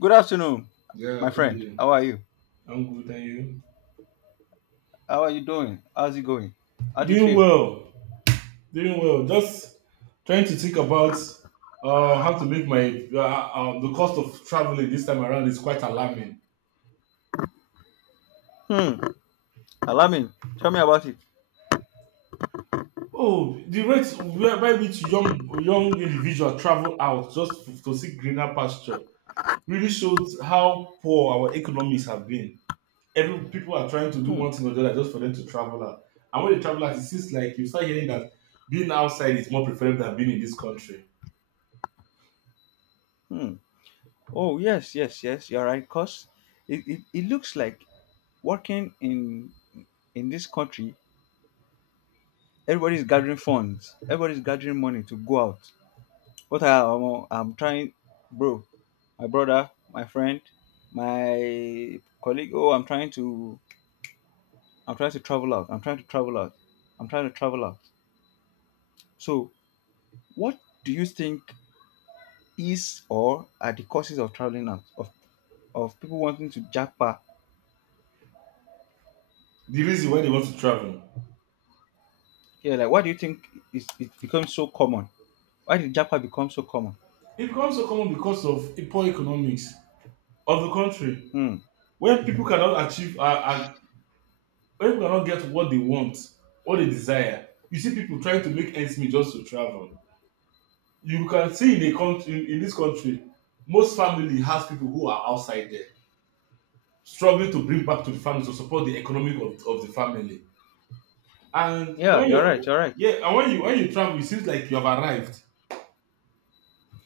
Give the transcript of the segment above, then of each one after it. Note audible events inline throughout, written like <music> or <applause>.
Good afternoon, Yeah, my good friend. day. How are you? I'm good, and you? How are you doing? How's it going? How do you Doing feel? well, doing well. Just trying to think about how to make my the cost of traveling this time around is quite alarming. Hmm. Alarming. Tell me about it. Oh, the rate whereby which young individuals travel out just to see greener pasture really shows how poor our economies have been. Every people are trying to do Hmm. one thing or the other just for them to travel out. And when they travel out, it seems like you start hearing that being outside is more preferable than being in this country. Hmm. Oh yes, yes, yes. You're right. Cause it looks like working in this country, everybody's gathering funds. Everybody's gathering money to go out. What I'm trying, bro, my brother, my friend, my colleague. Oh, I'm trying to travel out. I'm trying to travel out. I'm trying to travel out. So what do you think is or are the causes of traveling out of people wanting to japa? The reason why they want to travel. Yeah, like why do you think it becomes so common? Why did japa become so common? It becomes so common because of a poor economics of the country, Hmm. where people cannot achieve, uh, uh, where people cannot get what they want, what they desire. You see people trying to make ends meet just to travel. You can see in the country, in this country, most family has people who are outside there, struggling to bring back to the family to support the economic of the family. And Yeah, when you're right. you, You're right. yeah, and when you travel, it seems like you have arrived.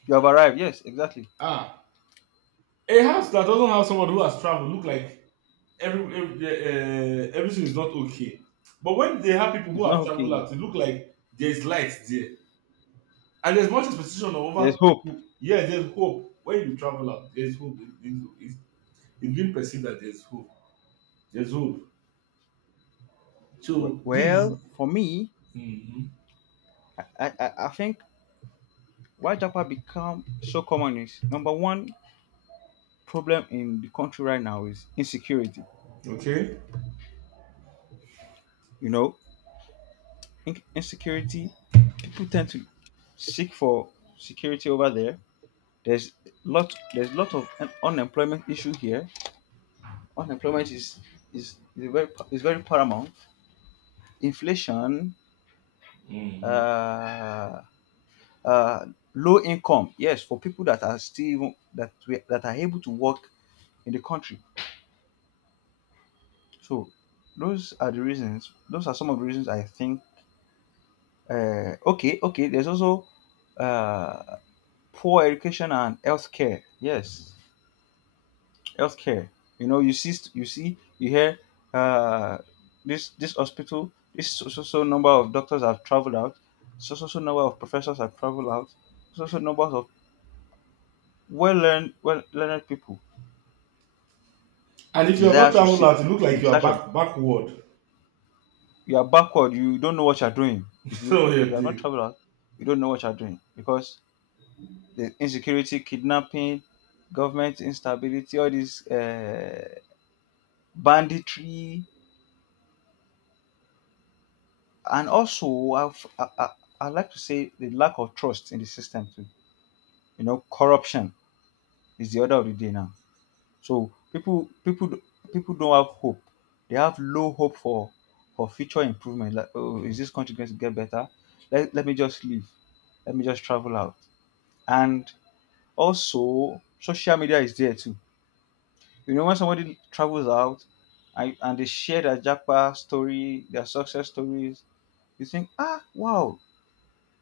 You have arrived. Yes, exactly. Ah, a house that doesn't have someone who has traveled look like everything is not okay. But when they have people who It's not have traveled okay. out, it look like there's light there, and there's much expectation of other There's hope. people. Yeah, there's hope when you travel out. There's hope. It's been perceived that there's hope. There's hope. We- So this, Well, for me, Mhm. I think why japa become so common is number one problem in the country right now is insecurity. Okay. You know, insecurity. People tend to seek for security over there. There's there's lot of unemployment issue here. Unemployment is a very is very paramount. Inflation, Mhm. uh, uh, low income. Yes, for people that are still that are able to work in the country. So those are the reasons. Those are some of the reasons I think. Okay, okay. There's also uh, poor education and health care. Yes, health care. You know, you see, you hear uh, this hospital, this so, so so number of doctors have traveled out, so number of professors have traveled out, numbers of well learned people And if you are not desire to traveled seek out, it look like in you are search of. backward. You are backward. You don't know what you are doing. <laughs> If So you're you have not doing. traveled out, you don't know what you are doing because the insecurity, kidnapping, government instability, all this banditry. And also, I like to say the lack of trust in the system too. You know, corruption is the order of the day now. So people don't have hope. They have low hope for future improvement. Like, oh, is this country going to get better? Let me just leave. Let me just travel out. And also, social media is there too. You know, when somebody travels out and they share their Japa story, their success stories, you think, ah, wow,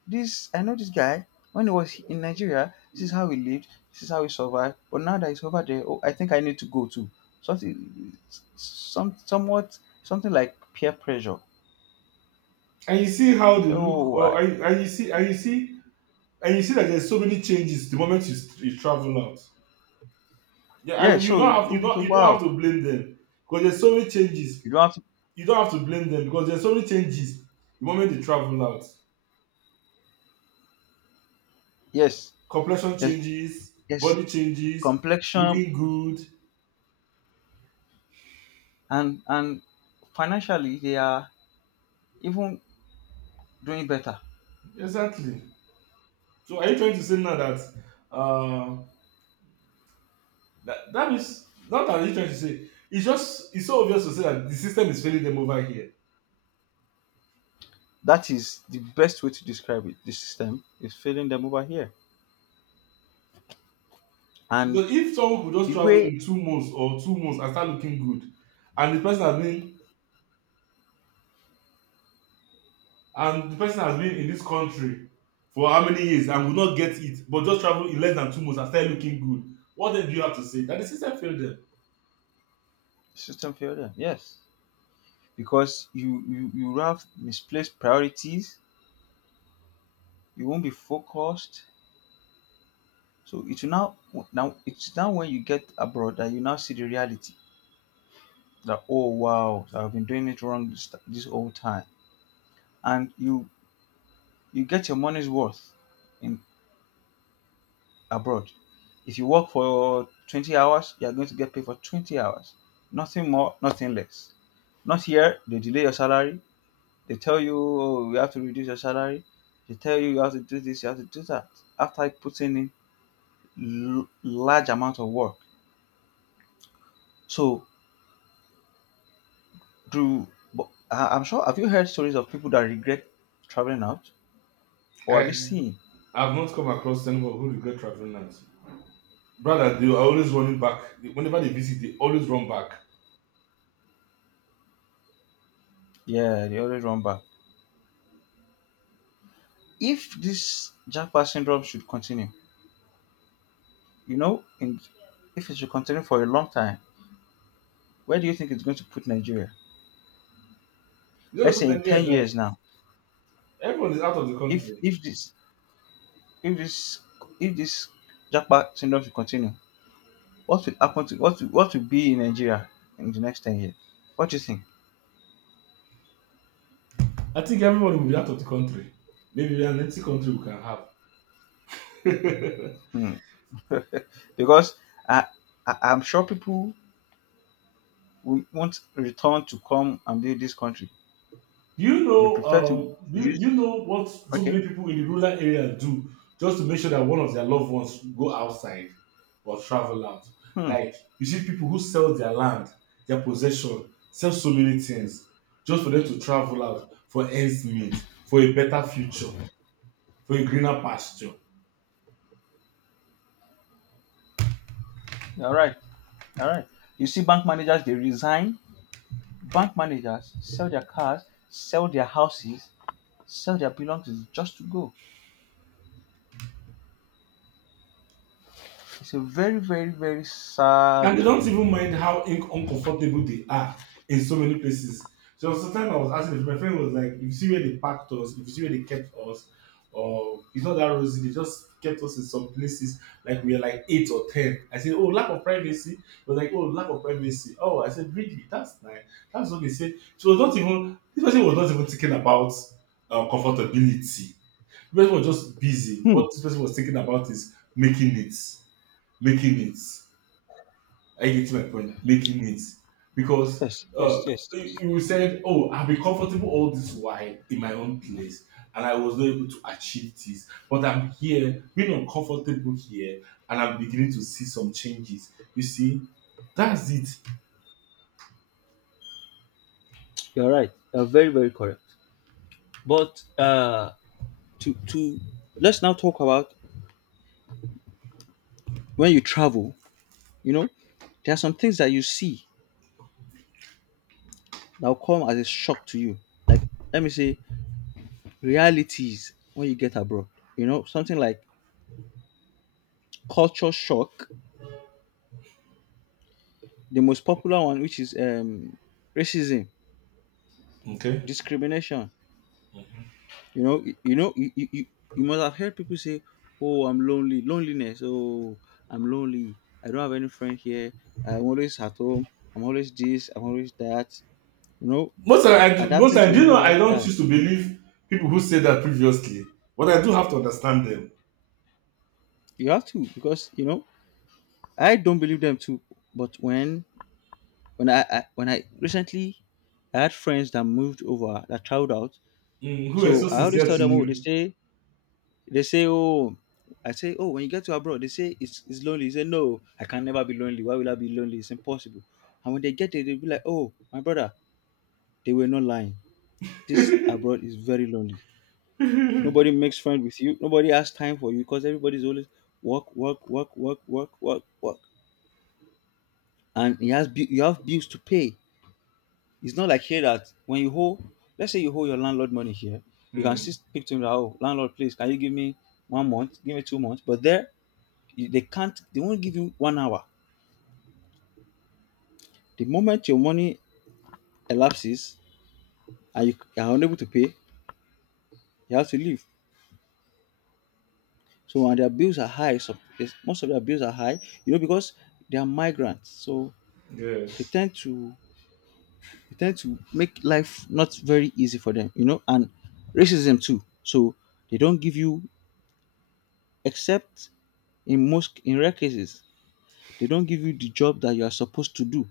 this I know this guy when he was in Nigeria. This is how he lived. This is how he survived. But now that he's over there, oh, I think I need to go too. Something, some, somewhat, something like peer pressure. And you see how they So, look, oh, I, and you see that there's so many changes the moment you travel out. Yeah, yeah. So, oh, so you don't have wow, to blame them because there's so many changes. you don't have to. You don't have to blame them because there's so many changes. The moment they travel out, Yes, complexion yes, changes, yes. body changes, Complexion looking good. and financially, they are even doing better. Exactly. So are you trying to say now that uh that is not that you're trying to say, it's so obvious to say that the system is failing them over here. That is the best way to describe it. The system is failing them over here, Because and if someone could just the travel way in 2 months or 2 months and start looking good, and the person has been and the person has been in this country for how many years and will not get it but just travel in less than 2 months and start looking good, what then do you have to say that the system failed them? system failed them. Yes. Because you have misplaced priorities. You won't be focused. So it will now it's now when you get abroad that you now see the reality that oh wow so I've been doing it wrong this whole time, and you get your money's worth in abroad. If you work for 20 hours, you are going to get paid for 20 hours. Nothing more, nothing less. Not here, they delay your salary. They tell you, oh, you have to reduce your salary. They tell you you have to do this, you have to do that. After putting in large amount of work, so do. But I'm sure. Have you heard stories of people that regret traveling out, or have Eh, you seen? I've not come across anyone who regret traveling out, brother. They are always running back. Whenever they visit, they always run back. Yeah, they always run back. If this jackpot syndrome should continue, you know, if it should continue for a long time, where do you think it's going to put Nigeria? You know, Let's put say in Nigeria, ten that years now, everyone is out of the if country. if this if this if this jackpot syndrome should continue, what will happen to what will be in Nigeria in the next 10 years? What do you think? I think everybody will be out of the country. Maybe an empty country we can have. Hmm. <laughs> Because I, I'm sure people will won't return to come and build this country. You They know, prefer to use you know what so okay. many people in the rural area do just to make sure that one of their loved ones go outside or travel out. Hmm. Like you see people who sell their land, their possession, sell so many things just for them to travel out for ends meet, for a better future, for a greener pasture. All right. All right. You see bank managers they resign. Bank managers sell their cars, sell their houses, sell their belongings just to go. It's a very, very, very And they sad. don't even mind how uncomfortable they are in so many places. So sometimes I was asking, if my friend was like, if you see where they packed us, if you see where they kept us, or it's not that rosy, they just kept us in some places like we were like eight or ten. I said, "Oh, lack of privacy." It was like, "Oh, lack of privacy." Oh, I said, "Really? That's nice." That's what they said. She was not even this person was not even thinking about comfortability. This person was just busy. Hmm. What this person was thinking about is making it. Making it. Are you getting my point? Making it, because Yes, uh, yes, yes, yes. you said, "Oh, I've been comfortable all this while in my own place, and I was not able to achieve this, but I'm here, being uncomfortable here, and I'm beginning to see some changes." You see, that's it. You're right. You're very, very correct. But to let's now talk about when you travel. You know, there are some things that you see that will come as a shock to you. Like let me say realities when you get abroad. You know, something like culture shock. The most popular one, which is racism, Okay. discrimination. You know, you know, you must have heard people say, "Oh, I'm lonely, loneliness. Oh, I'm lonely. I don't have any friend here. I'm always at home. I'm always this. I'm always that." You know, Most of I most adapting of to a do you know, new I don't lifestyle. choose to believe people who said that previously, but I do have to understand them. You have to because you know I don't believe them too. But when I when I recently I had friends that moved over that traveled out, Mm, who were so so I always sincere tell to them, oh, you? They say, oh, I say, oh, when you get to abroad, they say it's lonely. They say no, I can never be lonely. Why will I be lonely? It's impossible. And when they get there, they'll be like, oh, my brother, they were not lying. This abroad is very lonely. Nobody makes friends with you. Nobody has time for you because everybody's always work, work, work, work, work, work, work. And you have bills to pay. It's not like here that when you hold, let's say you hold your landlord money here, you can Mm, still speak to him that oh landlord please can you give me one month, give me 2 months. But there you, they can't, they won't give you one hour. The moment your money elapses and are unable to pay, you have to leave. So and their bills are high. So yes, most of their bills are high, you know, because they are migrants. So they yes, tend to they tend to make life not very easy for them, you know, and racism too. So they don't give you, except in rare cases, they don't give you the job that you are supposed to do.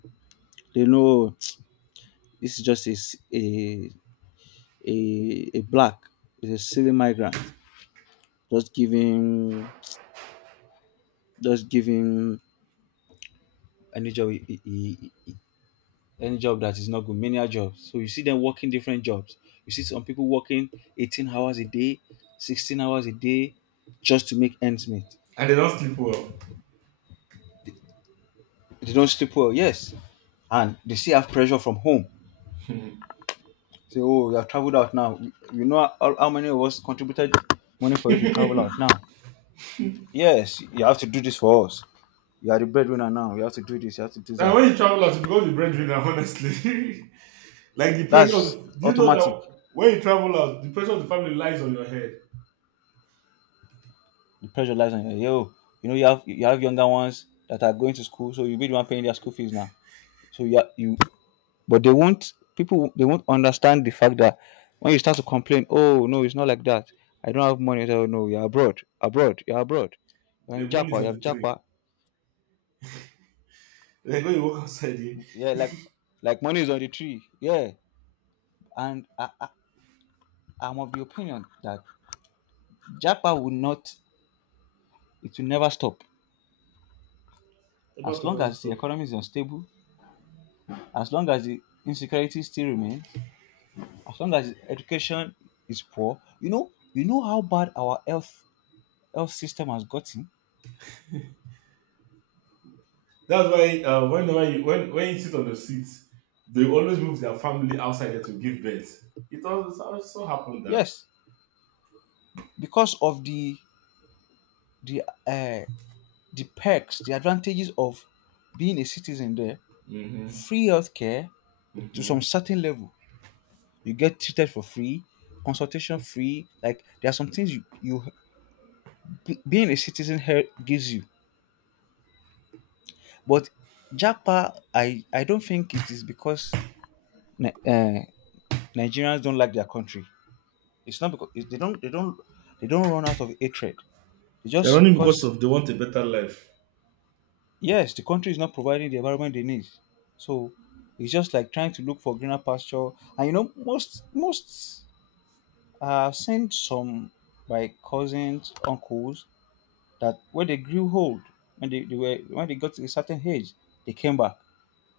They know <tsk> this is just a black, is a silly migrant, just giving just giving any job he any job that is not good, menial jobs. So you see them working different jobs. You see some people working 18 hours a day, 16 hours a day, just to make ends meet. and they don't sleep well. They don't sleep well, yes. And they still have pressure from home. Say, oh, you have traveled out now. You know how many of us contributed money for you to travel out now? Yes, you have to do this for us. You are the breadwinner now. You have to do this. You have to do And that. when you travel out, you become the breadwinner, honestly. <laughs> Like the pressure, That's do you know automatic. that when you travel out, the pressure of the family lies on your head? The pressure lies on you. Yo, you know you have younger ones that are going to school, so you be the one paying their school fees now. So yeah, you but they won't people they won't understand the fact that when you start to complain, oh no, it's not like that. I don't have money. Oh no, abroad. You're The in money's Japa, you on the have tree. Japa. Like when you walk outside, you Yeah, like money is on the tree. Yeah, and I'm of the opinion that Japa will not. It will never stop the back as long pronounce as it the up. economy is unstable, as long as the insecurity still remains, as long as education is poor. You know how bad our health system has gotten. That's why whenever you, when you sit on the seat, they always move their family outside there to give birth. It also happened that. Yes, because of the uh, the perks, the advantages of being a citizen there, Mm-hmm, free healthcare to some mm-hmm. certain level. You get treated for free, consultation free. Like there are some things you being a citizen here gives you. But Japa, I don't think it is because Ni- uh, Nigerians don't like their country. It's not because they don't run out of hatred. It's They're just running because because of they want a better life. yes, the country is not providing the environment they need. So it's just like trying to look for greener pasture. And you know, most I've seen some by cousins, uncles that when they grew old, when they got to a certain age, they came back.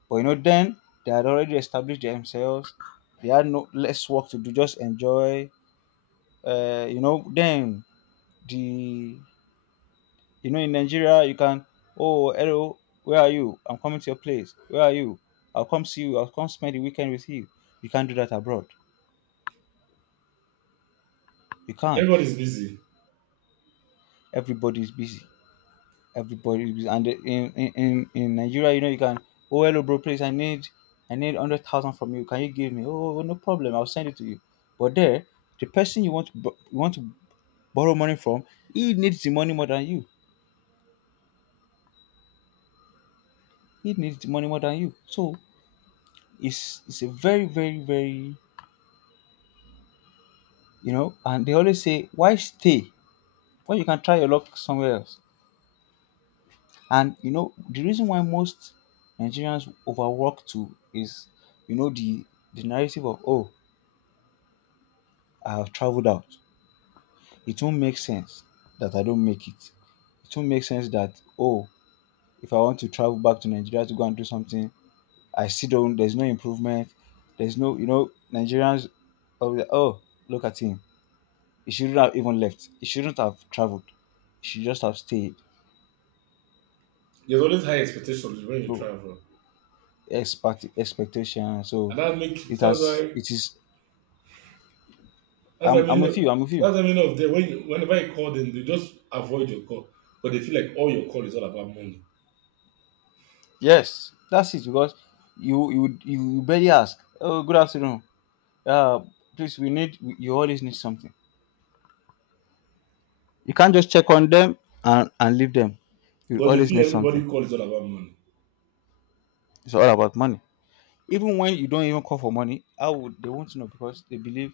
But you know, then they had already established themselves. They had no less work to do, just enjoy. You know, then the in Nigeria, you can, oh, hello, where are you? I'm coming to your place. Where are you? I'll come see you. I'll come spend the weekend with you. You can't do that abroad. You can't. Everybody's busy. Everybody's busy. Everybody's busy. And in Nigeria, you know, you can, oh, hello, bro, please, I need 100,000 from you. Can you give me? Oh, no problem. I'll send it to you. But there, the person you want to, you want to borrow money from, he needs the money more than you. He needs the money more than you. So it's a very, you know, and they always say, why stay when you can try your luck somewhere else? And you know, the reason why most Nigerians overwork too is, you know, the narrative of oh, I have traveled out. It won't make sense that I don't make it. It won't make sense that oh, if I want to travel back to Nigeria to go and do something, I still don't. There's no improvement. There's no, you know, Nigerians. Oh, yeah, oh, look at him. He shouldn't have even left. He shouldn't have traveled. He should just have stayed. There's always high expectations when you So travel. Expectation. So And it that's has why. it is That's the I'm meaning. with of- you, I'm with you. That's the meaning of whenever you call them, they just avoid your call because they feel like all your call is all about money. Yes, that's it because you would barely ask, oh, good afternoon. Uh Please you always need something. You can't just check on them and, leave them. You Because they always feel need everybody something. call is all about money. It's all about money. Even when you don't even call for money, how would they want to know because they believe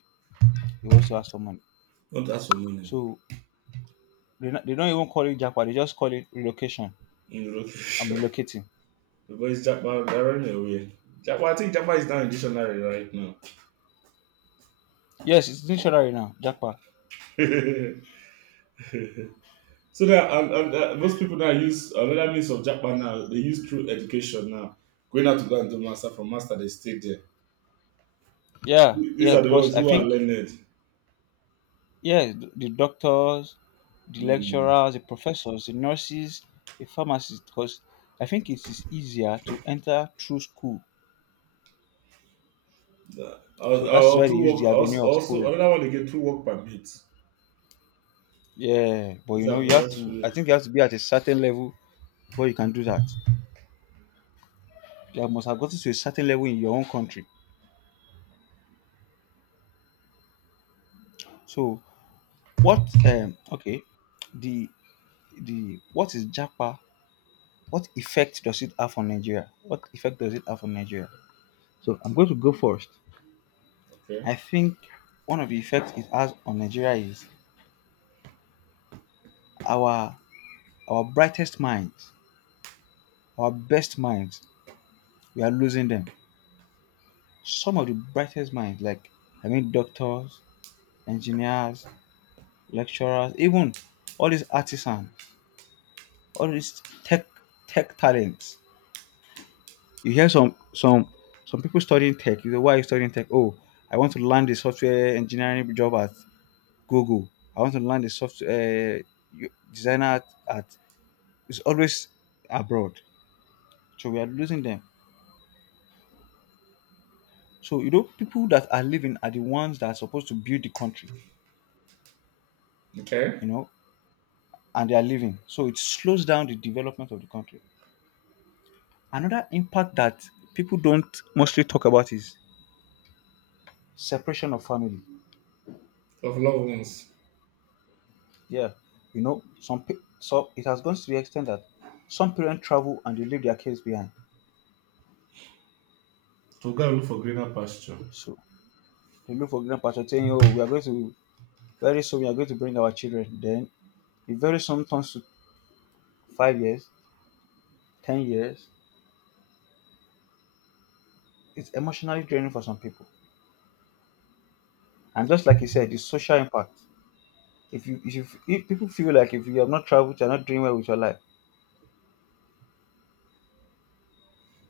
they want to ask for money. Don't ask for money So they don't even call it jackpot, they just call it relocation. in the I'm location. <laughs> relocating. The boys Japa, they're running away. Japa, I think Japa is now in dictionary right now. Yes, it's dictionary now, jackpot. <laughs> so that and most people now use another means of Japa now. They use through education now. Going out to go and do master, they stay there. Yeah, These yeah, are the because ones I who are think learned. yeah, the doctors, the Hmm. lecturers, the professors, the nurses, the pharmacists, because I think it is easier to enter through school. I was, So I that's will why they do use the work, also, avenue of also school. another one again, two work permits. Yeah, but It's you know, a you have various to. I way. think you have to be at a certain level before you can do that. You must have gotten to a certain level in your own country. So what? Okay, the the what is Japa? What effect does it have on Nigeria? What effect does it have on Nigeria? So I'm going to go first. Okay. I think one of the effects it has on Nigeria is our our brightest minds, our best minds, we are losing them. Some of the brightest minds, like I mean doctors, engineers, lecturers, even all these artisans, all these tech talents. You hear some some people studying tech. You know why are you studying tech? Oh, I want to land a software engineering job at Google. I want to land a software uh, designer at at is always abroad. So we are losing them. So you know, people that are leaving are the ones that are supposed to build the country, Okay. you know, and they are leaving. So it slows down the development of the country. Another impact that people don't mostly talk about is separation of family. Of loved ones. Yeah, you know, so it has gone to the extent that some parents travel and they leave their kids behind. To go and look for greener pasture. So they look for grandpa to saying, "Oh, we are going to very soon we are going to bring our children." Then it very soon turns to 5 years, 10 years, it's emotionally draining for some people. And just like you said, the social impact. If people feel like if you have not traveled, you're not doing well with your life.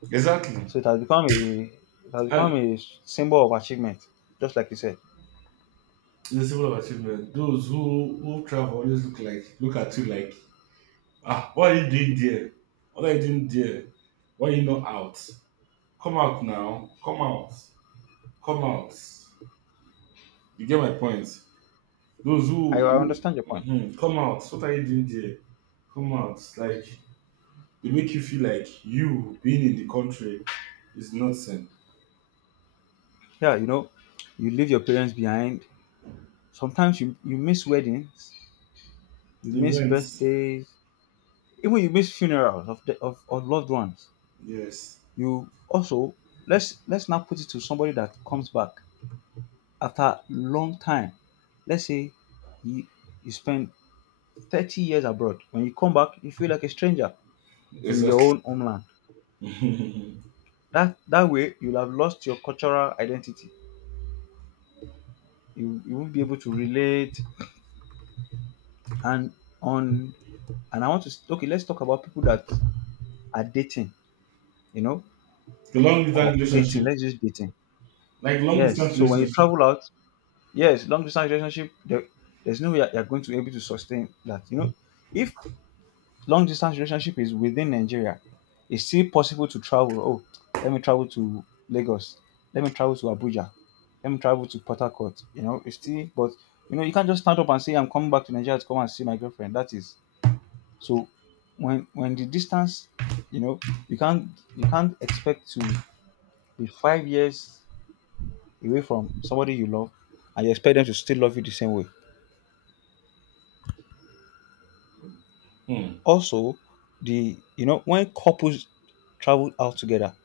Exactly. So it has become a it has become And a symbol of achievement. Just like you said, the symbol of achievement. Those who travel always look at you like, what are you doing there? What are you doing there? Why are you not out? Come out now. Come out. Come out. You get my point. Those I who, understand your who point. mhm, come out. What are you doing there? Come out. Like they make you feel like you being in the country is nothing. Yeah, you know, you leave your parents behind. Sometimes you miss weddings, you miss Events, birthdays, even you miss funerals of of loved ones. yes, You also let's now put it to somebody that comes back after long time, let's say you, you spend 30 years abroad. When you come back, you feel like a stranger in your own exactly. homeland. <laughs> The That that way, you'll have lost your cultural identity. You won't be able to relate. And on and I want to okay, let's talk about people that are dating, you know, long distance or dating. relationship, Let's use dating. like long Yes. distance So when you relationship, travel out, yes, long distance relationship, there, there's no way you're going to be able to sustain that. You know, if long distance relationship is within Nigeria, it's still possible to travel. Oh, let me travel to Lagos. Let me travel to Abuja. Let me travel to Port Harcourt. You know, it's still, but you know, you can't just stand up and say, I'm coming back to Nigeria to come and see my girlfriend. That is so. When the distance, you know, you can't you can't expect to be 5 years away from somebody you love, and you expect them to still love you the same way. hmm. Also, the you know when couples travel out together,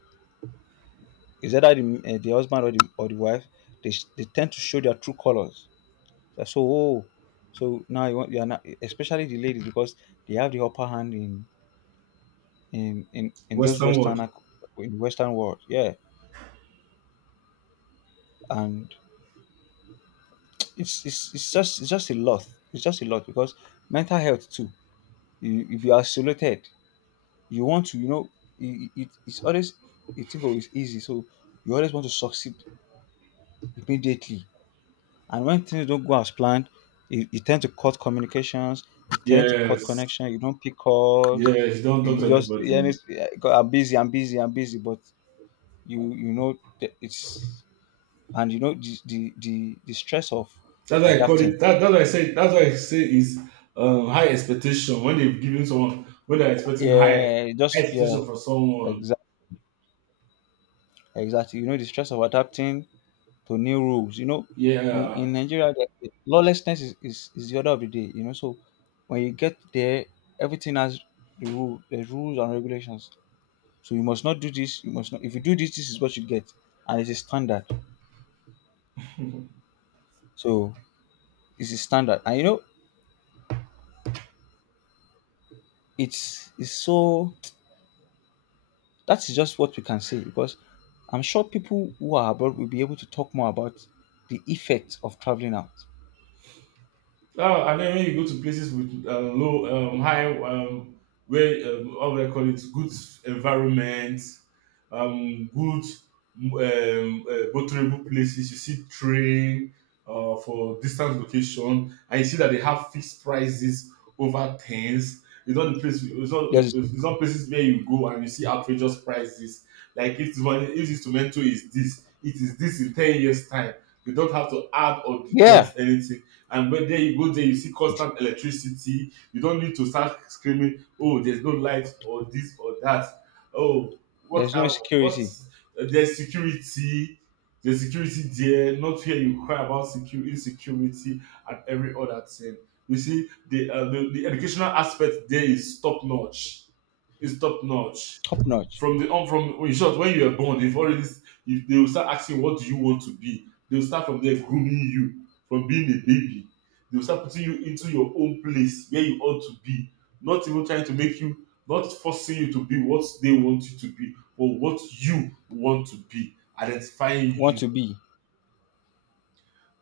is either the husband or or the wife. They tend to show their true colors. So, oh, so now you want, you are not, especially the ladies because they have the upper hand in those Western world, Western. In Western world. Yeah, and it's it's just a lot. It's just a lot because mental health too. You be isolated. You want to you know it's always you think oh it's easy so you always want to succeed immediately. And when things don't go as planned, you tend to cut communications, you tend to cut yes, connection, you don't pick calls, yes. You don't talk to you just yeah, anybody. it's, yeah, I'm busy, I'm busy, I'm busy, but you know that it's and you know the stress of That's why I call it. adapting. That's why I say. That's why I say is high expectation when they've given someone, when they're expecting high Yeah, high just expectation yeah, for someone. exactly, exactly. You know the stress of adapting to new rules. You know, Yeah, in Nigeria, the lawlessness is is the order of the day. You know, so when you get there, everything has the rule, the rules and regulations. So you must not do this. You must not. If you do this, this is what you get, and it's a standard. So it's a standard, and you know, it's so. <tsk> That is just what we can say because I'm sure people who are abroad will be able to talk more about the effect of traveling out. oh, and then when you go to places with low, high, where how do I call it? Good environment, good, motorable places. You see train for distance location, and you see that they have fixed prices over things. It's not the place. It's not. There's It's not places where you go and you see outrageous prices. Like if this tomato is this, it is this in 10 years time. They don't have to add or yeah, deduct anything. And when there you go there, you see it- constant electricity. You don't need to start screaming, oh, there's no light or this or that. Oh, what there's no are what insecurity. There's security. There's security there, not here. You cry about security, insecurity, and every other thing. You see, the the educational aspect there is top notch. Is top notch. Top notch. From the on from, in short, when you are born, they've already, if they will start asking what do you want to be, they will start from there grooming you from being a baby. They will start putting you into your own place where you ought to be. Not even trying to make you Not forcing you to be what they want you to be, but what you want to be, identifying Want you. to be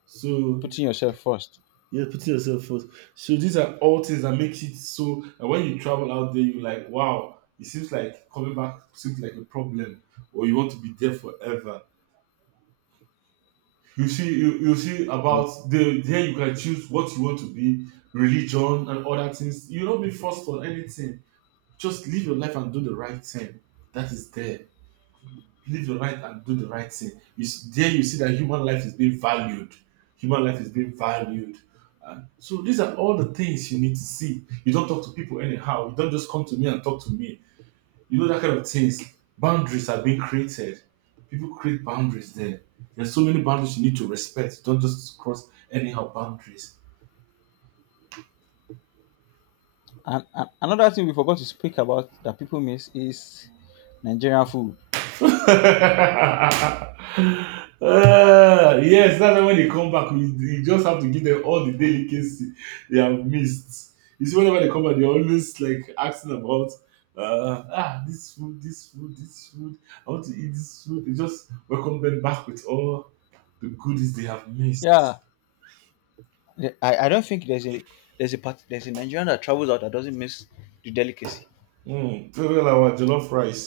So putting yourself first. you're putting yourself first. So these are all things that makes it so that when you travel out there, you're like, wow, it seems like coming back seems like a problem, or you want to be there forever. You see, you see Like, about the there you can choose what you want to be. Religion and other things, you not be forced on anything. Just live your life and do the right thing. That is there. Live your life and do the right thing. You see, there you see that human life is being valued. Human life is being valued. So these are all the things you need to see. You don't talk to people anyhow. You don't just come to me and talk to me, that kind of things. Boundaries are being created. People create boundaries there. There's so many boundaries you need to respect. Don't just cross anyhow boundaries. And another thing we forgot to speak about that people miss is Nigerian food. <laughs> Ah, yes, that's why when they come back, you just have to give them all the delicacy they have missed. You see, whenever they come back, they're always like asking about this food, this food, this food. I want to eat this food. They just welcome them back with all the goodies they have missed. Yeah, I don't think there's a part there's a Nigerian that travels out that doesn't miss the delicacy. Mm, look at our jollof rice.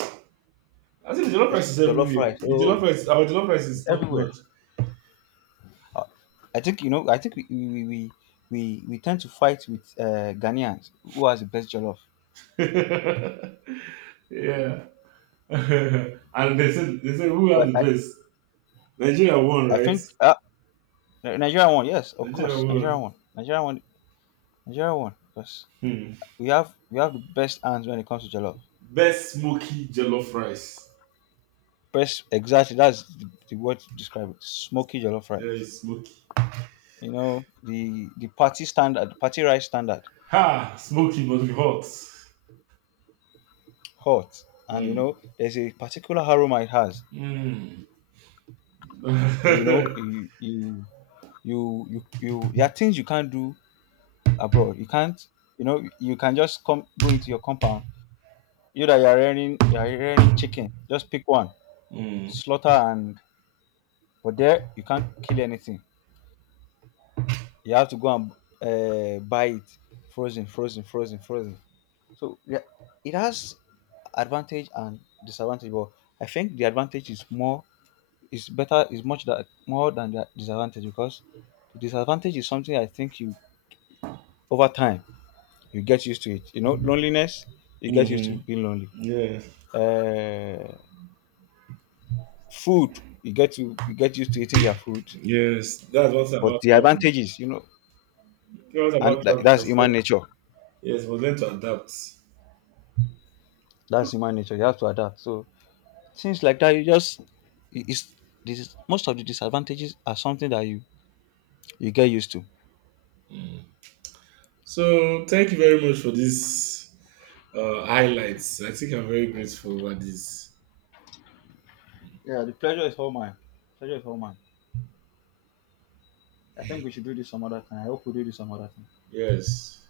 I think the jollof There's rice is jollof everywhere. rice, The jollof oh, rice, our jollof rice is it's top everywhere. notch. Uh, I think you know. I think we tend to fight with Ghanaians who has the best jollof. <laughs> Yeah. <laughs> And they said who had But the best? Nigeria won, I right? think Nigerian one, yes, of Nigeria course, won. Nigerian one, because Hmm. We have the best hands when it comes to jollof. Best smoky jollof rice. Best, exactly. That's the word to describe it. Smoky jollof Yeah, rice. it's smoky. You know the party standard, party rice standard Ha! Smoky must be hot. hot, and you Mm. know there's a particular aroma it has. Mm. <laughs> So you know Mm. You there are things you can't do abroad, you can't, you know you can just come go into your compound, you that you're rearing chicken, just pick one, slaughter, and but there you can't kill anything, you have to go and buy it frozen, frozen, so yeah, it has advantage and disadvantage but I think the advantage is more, is better, is much that more than the disadvantage because the disadvantage is something I think you over time you get used to it. You know, loneliness you get used to Mm-hmm. being lonely. Yeah. Uh, Food you get to you get used to eating their food, Yes. That's what's but about the traveling. advantages you know, That's what's and about that's traveling. human nature. Yes, but learn to adapt. That's human nature. You have to adapt. So things like that, you just it's this is, most of the disadvantages are something that you get used to. Mm. So thank you very much for this highlights. I think I'm very grateful over this. Yeah, the pleasure is all mine. Pleasure is all mine. I think we should do this some other time. I hope we do this some other time. Yes.